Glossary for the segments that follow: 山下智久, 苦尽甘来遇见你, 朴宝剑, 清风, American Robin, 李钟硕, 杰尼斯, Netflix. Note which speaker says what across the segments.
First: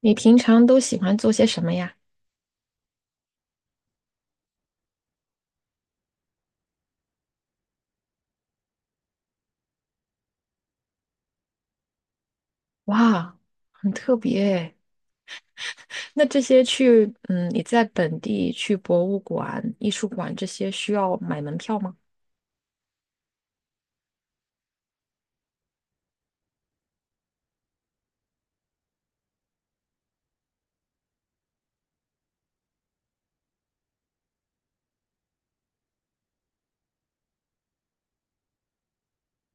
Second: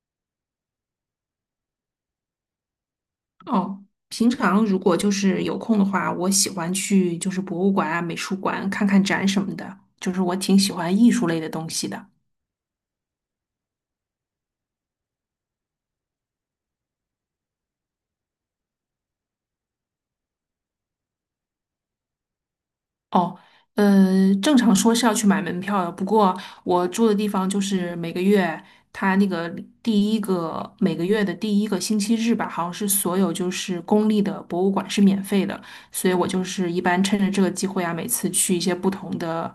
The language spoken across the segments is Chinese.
Speaker 1: 你平常都喜欢做些什么呀？
Speaker 2: 哦，平常如果就是有空的话，我喜欢去就是博物馆啊、美术馆看看展什么的，就是我挺喜欢艺术类的东西的。
Speaker 1: 哇，很特别诶。那这些去，你在本地去博物馆、艺术馆这些需要买门票吗？
Speaker 2: 哦，正常说是要去买门票的，不过我住的地方就是每个月，它那个第一个每个月的第一个星期日吧，好像是所有就是公立的博物馆是免费的，所以我就是一般趁着这个机会啊，每次去一些不同的，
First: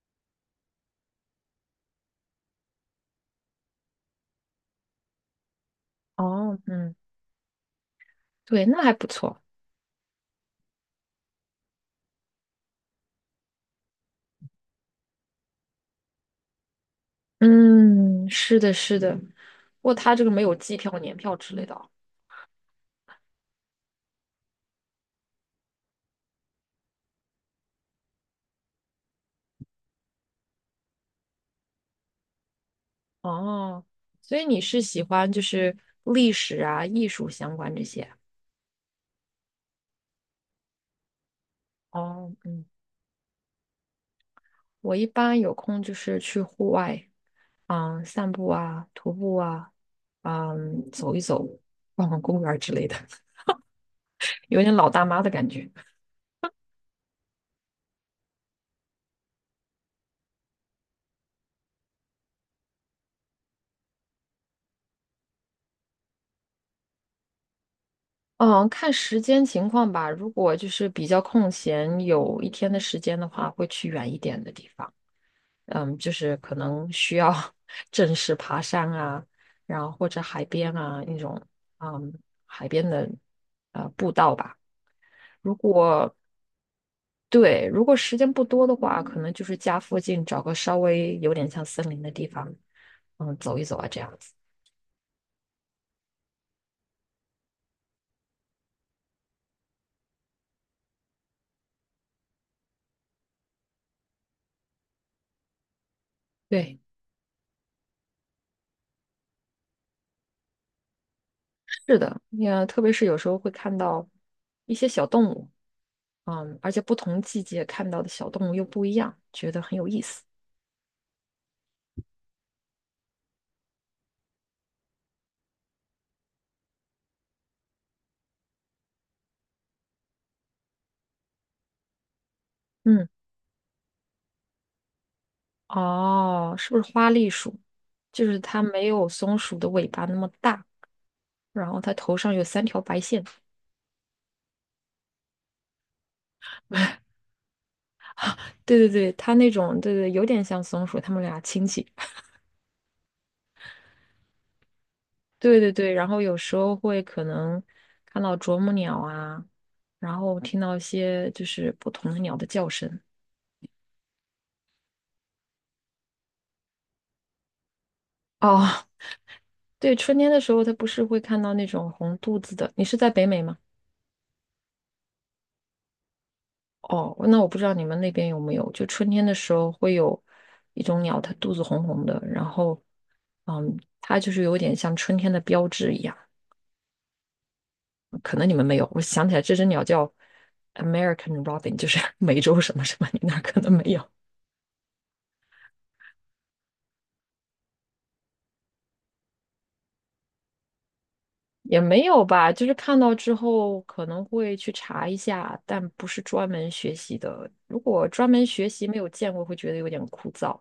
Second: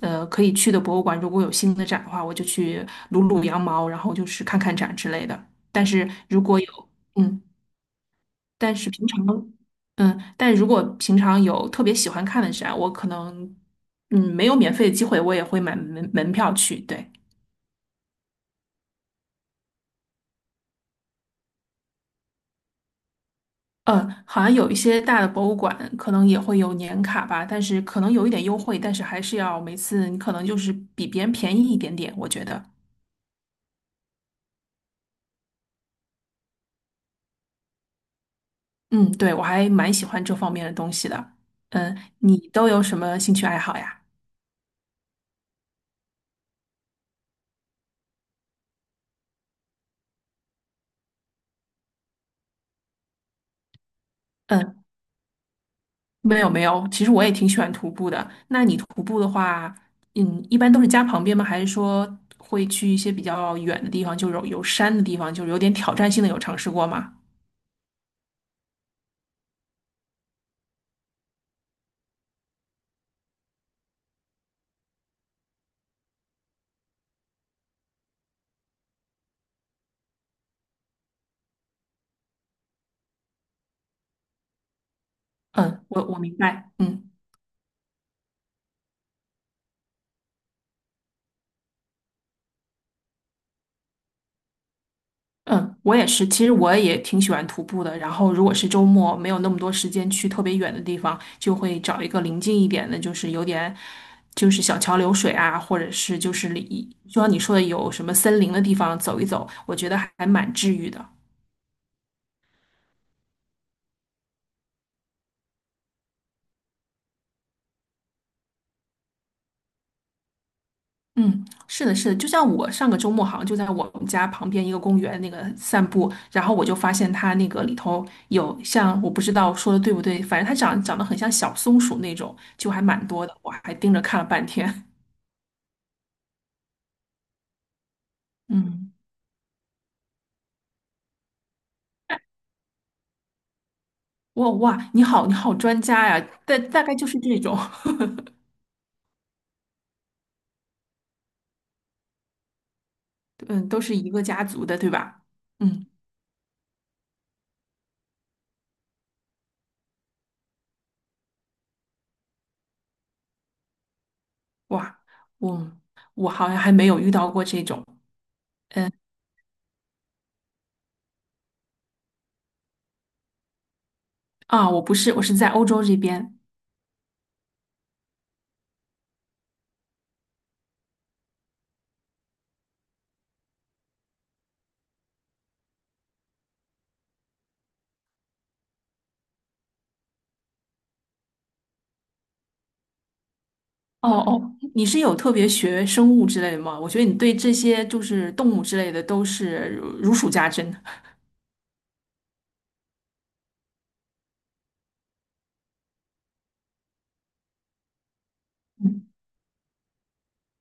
Speaker 2: 可以去的博物馆，如果有新的展的话，我就去撸撸羊毛，然后就是看看展之类的。但是如
Speaker 1: 哦，
Speaker 2: 果有，
Speaker 1: 嗯，
Speaker 2: 嗯。
Speaker 1: 对，
Speaker 2: 但
Speaker 1: 那
Speaker 2: 是
Speaker 1: 还不
Speaker 2: 平
Speaker 1: 错。
Speaker 2: 常，嗯，但如果平常有特别喜欢看的展，我可能，嗯，没有免费的机会，我也会买门票去。对，
Speaker 1: 嗯，是的，是的。不过它这个没有季票、年票之类的哦。
Speaker 2: 嗯，好像有一些大的博物馆可能也会有年卡吧，但是可能有一点优惠，但是还是要每次你可能就是比别人便宜一点点，我觉得。
Speaker 1: 哦，所以你是喜欢就是历史啊、艺术相关这些啊？
Speaker 2: 嗯，对，我还蛮喜欢这方面的东西的。嗯，
Speaker 1: 哦，
Speaker 2: 你
Speaker 1: 嗯，
Speaker 2: 都有什么兴趣爱好呀？
Speaker 1: 我一般有空就是去户外。嗯，散步啊，徒步啊，嗯，走一走，逛逛公园儿之类的，有点
Speaker 2: 嗯。
Speaker 1: 老大妈的感觉。
Speaker 2: 没有没有，其实我也挺喜欢徒步的。那你徒步的话，嗯，一般都是家旁边吗？还是说会去一些比较远的地方，就是有山的地方，就是有点挑战性的，有尝试过吗？
Speaker 1: 嗯，看时间情况吧。如果就是比较空闲，有一天的时间的话，会去远一点的地方。嗯，就是可能需要 正式爬山啊，然后或者海边啊那种，嗯，海边的步道吧。如
Speaker 2: 嗯，我
Speaker 1: 果
Speaker 2: 我明白，嗯
Speaker 1: 对，如果时间不多的话，可能就是家附近找个稍微有点像森林的地方，嗯，走一走啊，这样子。
Speaker 2: 嗯，我也是。其实我也挺喜欢徒步的。然后如果是周末没有那么多时间去特别远的地方，就会找一个临近一点的，就是有点就是小桥流水啊，或者是就是
Speaker 1: 对，
Speaker 2: 里，就像你说的有什么森林的地方走一走，我觉得还蛮治愈的。
Speaker 1: 是的，也特别是有时候会看到一些小动物，嗯，而且不同季节看到的小动物又不一样，觉得很有意思。
Speaker 2: 嗯，是的，是的，就像我上个周末好像就在我们家旁边一个公园那个散步，然后我就发现它那个里头有像我不知道说的对不对，反正它长得很像小松鼠那种，就还蛮
Speaker 1: 嗯，
Speaker 2: 多的，我还盯着看了半天。
Speaker 1: 哦，是不是花栗鼠？就是它没
Speaker 2: 嗯，
Speaker 1: 有松鼠的尾巴那么大，然后它头上有三条白线。
Speaker 2: 哇哇，你好，你好专家呀，大概就是这种，
Speaker 1: 对对对，它那种，对对，有点像松鼠，它们俩亲戚。
Speaker 2: 嗯，都是一个家族的，对吧？
Speaker 1: 对对
Speaker 2: 嗯，
Speaker 1: 对，然后有时候会可能看到啄木鸟啊，然后听到一些就是不同的鸟的叫声。
Speaker 2: 哇，我我好像还没有遇到过这种
Speaker 1: 哦，对，春天的时候它不是会看到那种红肚子的。你是在北美吗？
Speaker 2: 啊，我不是，我是在欧洲这边。
Speaker 1: 哦，那我不知道你们那边有没有，就春天的时候会有一种鸟，它肚子红红的，然后，嗯，它就是有点像春天的标志一样。可能你们没有，我想起来这只鸟叫 American Robin，就是 美洲什么什么，你那儿可能没有。
Speaker 2: 哦哦，你是有特别学生物之类的吗？我觉得你对这些就是动物之类的都是如数家珍。
Speaker 1: 也没有吧，就是看到之后可能会去查一下，但不是专门学习的。如果专门学习没
Speaker 2: 嗯，
Speaker 1: 有见过，会觉得有点枯燥。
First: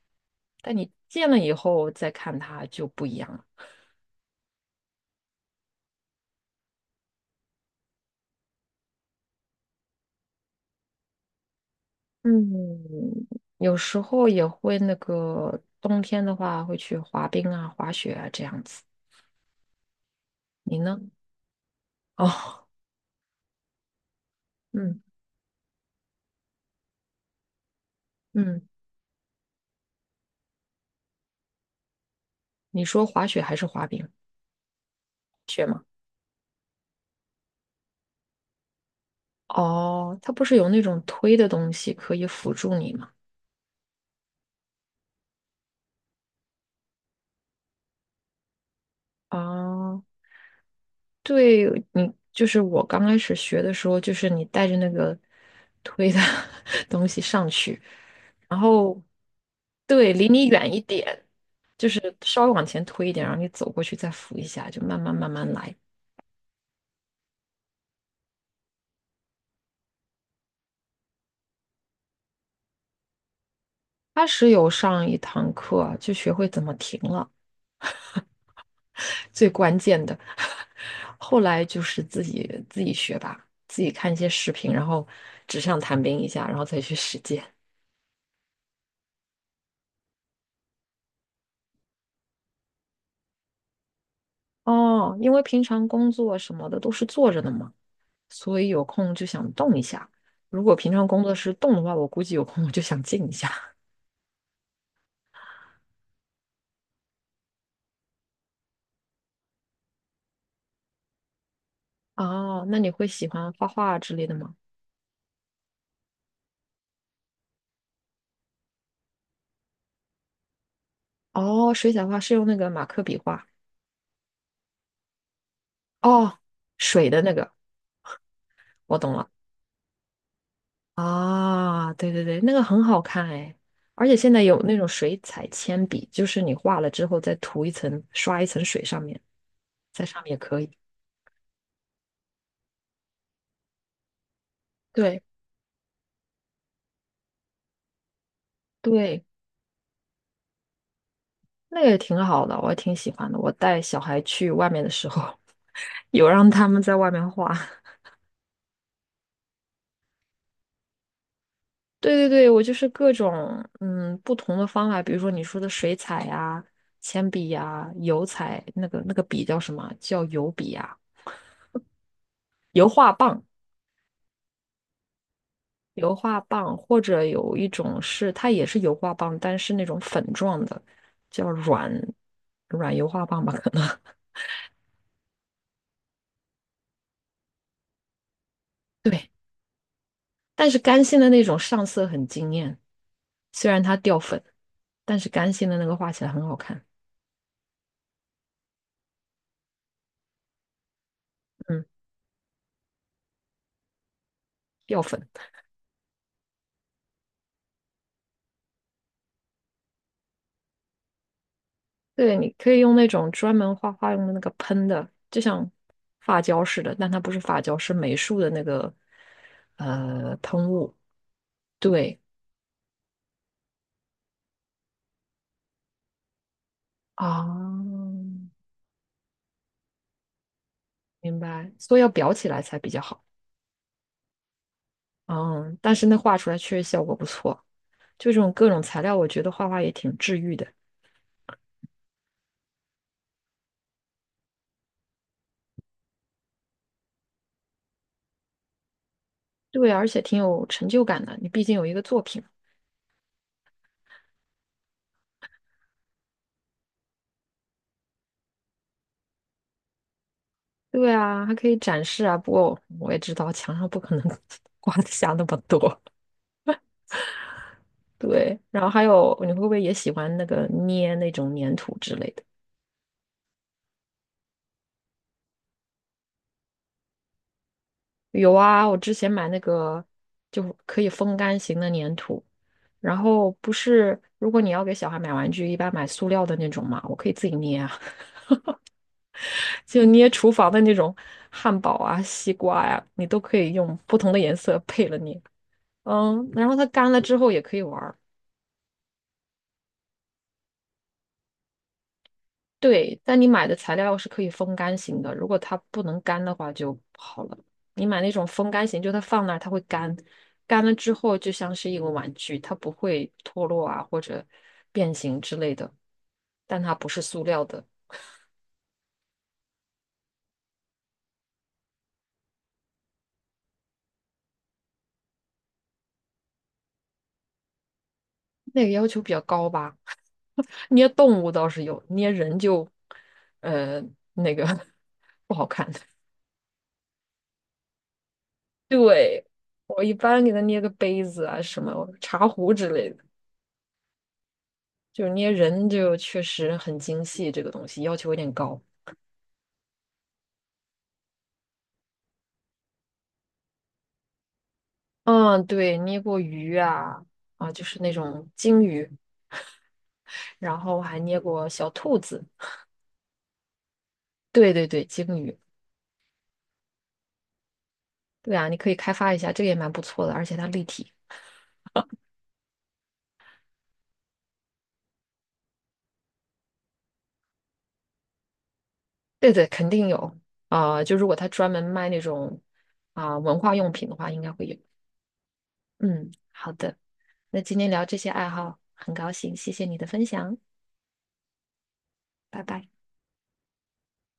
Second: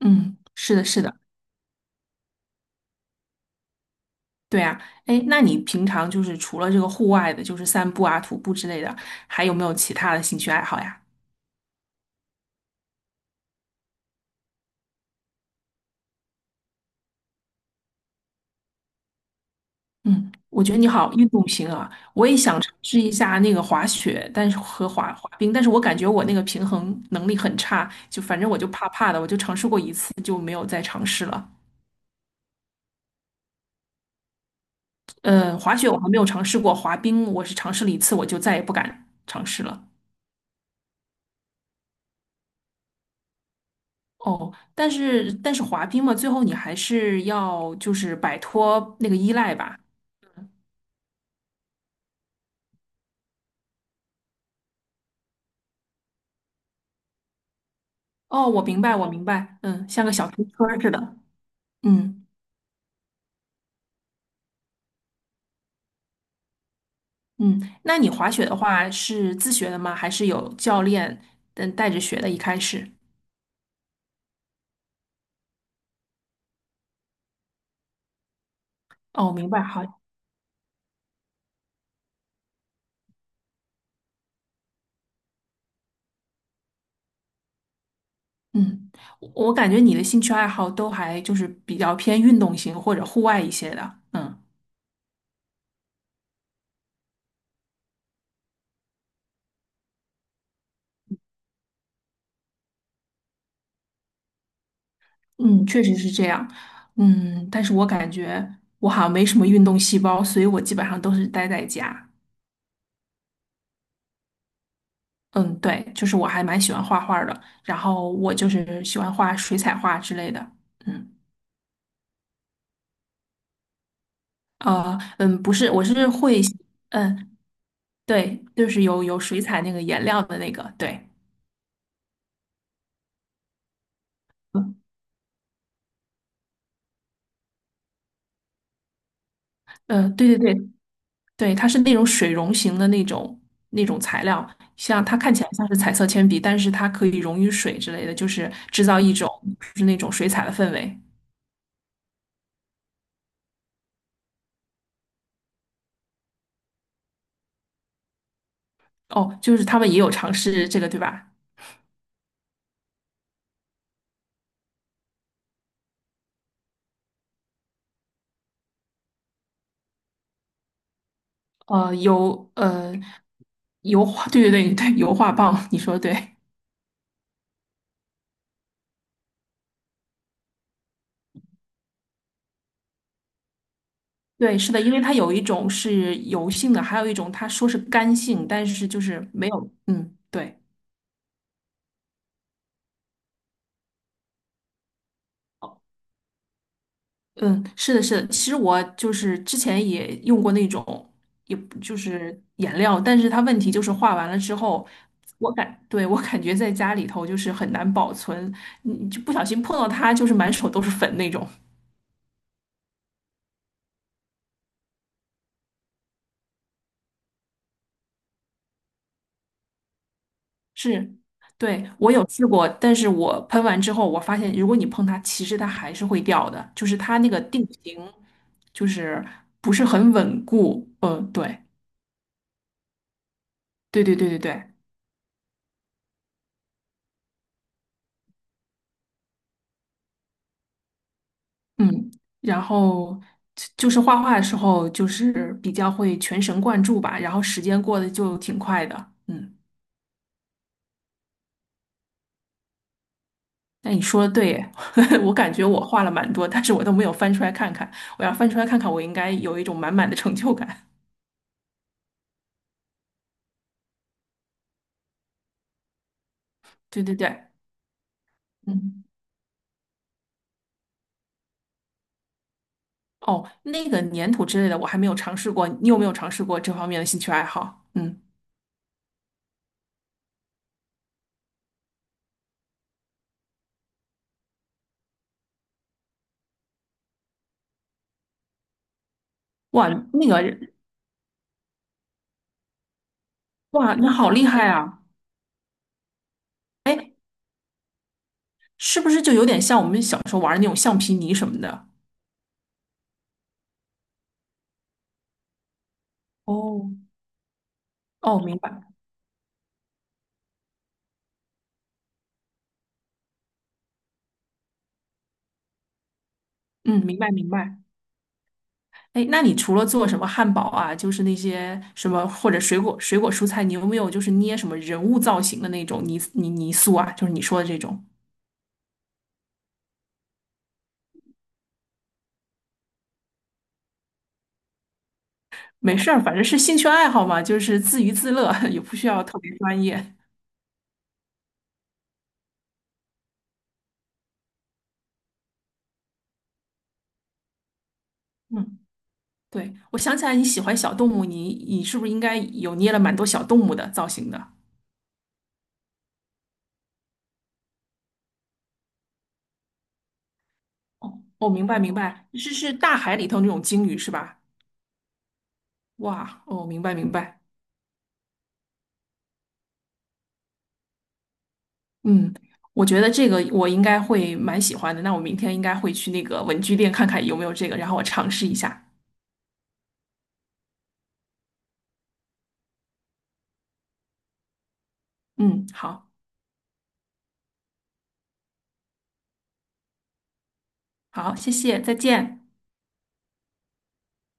Speaker 2: 嗯，
Speaker 1: 但
Speaker 2: 是的，
Speaker 1: 你
Speaker 2: 是的，
Speaker 1: 见了以后再看它就不一样了。
Speaker 2: 对啊。哎，那你平常就是除了这个户外的，就是散步啊、徒步之类的，还有没有其他的兴趣爱好呀？
Speaker 1: 嗯，有时候也会那个冬天的话会去滑冰啊、滑雪啊这样子。
Speaker 2: 嗯，我觉
Speaker 1: 你
Speaker 2: 得你
Speaker 1: 呢？
Speaker 2: 好运动型啊，我也想
Speaker 1: 哦，
Speaker 2: 尝试一下那个滑雪，但是和
Speaker 1: 嗯
Speaker 2: 滑冰，但是我感觉我那个平衡能力很差，就反正我
Speaker 1: 嗯，
Speaker 2: 就怕怕的，我就尝试过一次就没有再尝试了。
Speaker 1: 你说滑雪还是滑冰？雪
Speaker 2: 滑
Speaker 1: 吗？
Speaker 2: 雪我还没有尝试过，滑冰我是尝试了一次，我就再也不敢尝试了。
Speaker 1: 哦，它不是有那种推的东西可以辅助你吗？
Speaker 2: 哦，但是滑冰嘛，最后你还是要就是摆脱那个依赖吧。
Speaker 1: 哦。就是我刚开始学的时候，就是你带着那个推的 东西上去，
Speaker 2: 哦，
Speaker 1: 然
Speaker 2: 我明白，
Speaker 1: 后
Speaker 2: 我明白，嗯，像
Speaker 1: 对，
Speaker 2: 个
Speaker 1: 离
Speaker 2: 小推
Speaker 1: 你
Speaker 2: 车
Speaker 1: 远
Speaker 2: 儿
Speaker 1: 一
Speaker 2: 似的。
Speaker 1: 点，就是
Speaker 2: 嗯
Speaker 1: 稍微往前推一点，然后你走过去再扶一下，就慢慢慢慢来。
Speaker 2: 嗯，那你滑雪的话是自学的吗？还是有教练嗯带着学的？一开始？
Speaker 1: 他是有上一堂课啊，就学会怎么停了，
Speaker 2: 哦，
Speaker 1: 最
Speaker 2: 明白，
Speaker 1: 关
Speaker 2: 好，
Speaker 1: 键的。后来就是自己学吧，自己看一些视频，然后纸上谈兵一下，然后再去实践。
Speaker 2: 嗯，我感觉你的兴趣爱好都还就是比较偏运动型或者户外一些的。嗯。
Speaker 1: 哦，因为平常工作什么的都是坐着的嘛，所以有空就想动一下。如果平常工作是动的话，我估计有空我就想静一下。
Speaker 2: 嗯，确实是这样。嗯，但是我感觉我好像没什么运动细胞，所以我基本上都是待在家。
Speaker 1: 哦，那你会喜欢画画之类的吗？
Speaker 2: 嗯，对，就是我还蛮喜欢画画儿的，然后我就是喜欢画水彩画之类的。嗯，
Speaker 1: 哦，水彩画是用那个马克笔画。
Speaker 2: 嗯，不是，我是
Speaker 1: 哦，
Speaker 2: 会，
Speaker 1: 水的那
Speaker 2: 嗯，
Speaker 1: 个，
Speaker 2: 对，就是
Speaker 1: 我
Speaker 2: 有
Speaker 1: 懂
Speaker 2: 有
Speaker 1: 了。
Speaker 2: 水彩那个颜料的那个，对，
Speaker 1: 啊，对对对，那个很好看哎，而且现在有那
Speaker 2: 嗯，
Speaker 1: 种水彩铅笔，就是你画了之后再涂一层，刷一层水上面，在上
Speaker 2: 对
Speaker 1: 面也
Speaker 2: 对
Speaker 1: 可
Speaker 2: 对，
Speaker 1: 以。
Speaker 2: 对，它是那种水溶型的那种那种材料，像它
Speaker 1: 对
Speaker 2: 看起来像是彩色铅笔，但是它可以溶于水之类的，就是制造一
Speaker 1: 对，
Speaker 2: 种就是那种水彩的氛围。
Speaker 1: 那个也挺好的，我也挺喜欢的。我带小孩去外面的时候，有让他们在外面画。
Speaker 2: 哦，就是他们也有尝试这个，对吧？
Speaker 1: 对对对，我就是各种不同的方法，比如说你说的水彩呀、铅笔呀、油彩，那个笔叫什么？叫油笔呀、
Speaker 2: 呃，油
Speaker 1: 油
Speaker 2: 呃
Speaker 1: 画棒、
Speaker 2: 油画，对对对对，油画棒，你说的
Speaker 1: 油
Speaker 2: 对。
Speaker 1: 画棒，或者有一种是它也是油画棒，但是那种粉状的，叫软油画棒吧，可能。
Speaker 2: 对，是的，因为它有一种是油性的，还有一种它说是干性，但是就是
Speaker 1: 对，
Speaker 2: 没有，嗯，对。
Speaker 1: 但是干性的那种上色很惊艳，虽然它掉粉，但是干性
Speaker 2: 哦
Speaker 1: 的那个画起来很好看。
Speaker 2: 嗯，是的，是的。其实我就是之前也用过那种，也不
Speaker 1: 嗯，
Speaker 2: 就是颜料，但是它问题就是画完了之后，
Speaker 1: 掉粉，
Speaker 2: 对，我感觉在家里头就是很难保存，你就不小心碰到它，就是满手都是粉那种。
Speaker 1: 对，你可以用那种专门画画用的那个喷的，就像发胶似的，但它不是发胶，是美术的那个喷雾。
Speaker 2: 是，对，我
Speaker 1: 对
Speaker 2: 有试过，但是我喷完之后，我发现如果你碰它，其实它还是会掉的，就是它那个定型
Speaker 1: 啊，
Speaker 2: 就是不是很稳固。嗯，
Speaker 1: 明
Speaker 2: 对，
Speaker 1: 白，所以要裱起来才比较好。
Speaker 2: 对对对对对。
Speaker 1: 嗯，但是那画出来确实效果不错，就这种各种材料，我觉得画画也挺治愈的。
Speaker 2: 嗯，然后就是画画的时候，就是比较会全神贯注吧，然后时间过得就挺快的。嗯，
Speaker 1: 对，而且挺有成就感的，你毕竟有一个作品。
Speaker 2: 那你说的对耶，我感觉我画了蛮多，但是我都没有翻出来看看。我要翻出来看看，我应该有一种满满的成就感。
Speaker 1: 对啊，还可以展示啊。不过我也知道墙上不可能 挂得下那么多。
Speaker 2: 对对对，
Speaker 1: 对，然后还
Speaker 2: 嗯，
Speaker 1: 有，你会不会也喜欢那个捏那种粘土之类的？
Speaker 2: 哦，那个粘土之类的我还没有尝试过，你有没有尝试过这方面的兴趣爱好？嗯，
Speaker 1: 有啊，我之前买那个就可以风干型的粘土，然后不是，如果你要给小孩买玩具，一般买塑料的那种嘛，我可以自己捏啊，
Speaker 2: 哇，
Speaker 1: 就
Speaker 2: 那
Speaker 1: 捏
Speaker 2: 个，
Speaker 1: 厨房的那种汉堡啊、西瓜呀、你都可以
Speaker 2: 哇，
Speaker 1: 用
Speaker 2: 你
Speaker 1: 不
Speaker 2: 好
Speaker 1: 同的
Speaker 2: 厉
Speaker 1: 颜
Speaker 2: 害
Speaker 1: 色
Speaker 2: 啊！
Speaker 1: 配了捏。嗯，然后它干
Speaker 2: 哎，
Speaker 1: 了之后也可以玩
Speaker 2: 是不是就有点像我们小时候玩的那种橡皮泥什么的？
Speaker 1: 对，但你买的材料是可以风干型的，如果它不能干的话
Speaker 2: 哦，
Speaker 1: 就不好了。你买那
Speaker 2: 哦，
Speaker 1: 种
Speaker 2: 明
Speaker 1: 风干
Speaker 2: 白。
Speaker 1: 型，就它放那儿它会干，干了之后就像是一个玩具，它不会脱落啊或者变形之类的，但它
Speaker 2: 嗯，
Speaker 1: 不
Speaker 2: 明
Speaker 1: 是
Speaker 2: 白
Speaker 1: 塑
Speaker 2: 明
Speaker 1: 料
Speaker 2: 白。
Speaker 1: 的，
Speaker 2: 哎，那你除了做什么汉堡啊，就是那些什么或者水果、水果蔬菜，你有没有就是捏什么人物造型的那种泥塑啊？就是你说的这种。
Speaker 1: 那个要求比较高吧。捏动物倒是有，捏人就呃那个 不好看。
Speaker 2: 没事儿，反正是兴趣爱好嘛，就是自娱自乐，也不需要特
Speaker 1: 对，
Speaker 2: 别专
Speaker 1: 我一
Speaker 2: 业。
Speaker 1: 般给它捏个杯子啊什么茶壶之类的。就是捏人就确实很精细，这个东西要求有点
Speaker 2: 嗯，
Speaker 1: 高。
Speaker 2: 对，我想起来你喜欢小动物，你是不是应该有捏了蛮多小动物的造型的？
Speaker 1: 嗯，对，捏过鱼啊，啊，就是那种鲸鱼，然后还捏
Speaker 2: 哦，明
Speaker 1: 过
Speaker 2: 白
Speaker 1: 小
Speaker 2: 明
Speaker 1: 兔
Speaker 2: 白，
Speaker 1: 子。
Speaker 2: 是是大海里头那种鲸鱼是吧？
Speaker 1: 对对对，鲸鱼，
Speaker 2: 哇，哦，明白明白。
Speaker 1: 对啊，你可以开发一下，这个也蛮不错的，而且它立体。
Speaker 2: 嗯，我觉得这个我应该会蛮喜欢的。那我明天应该会去那个文具店看看有没有这个，然后我尝试一下。
Speaker 1: 对对，肯定有啊，就如果他专门卖那种文化用品的话，应该会有。
Speaker 2: 嗯，好，
Speaker 1: 嗯，好的，那今天聊这些爱好，很高兴，谢谢你的分享，
Speaker 2: 好，谢谢，再见。
Speaker 1: 拜拜。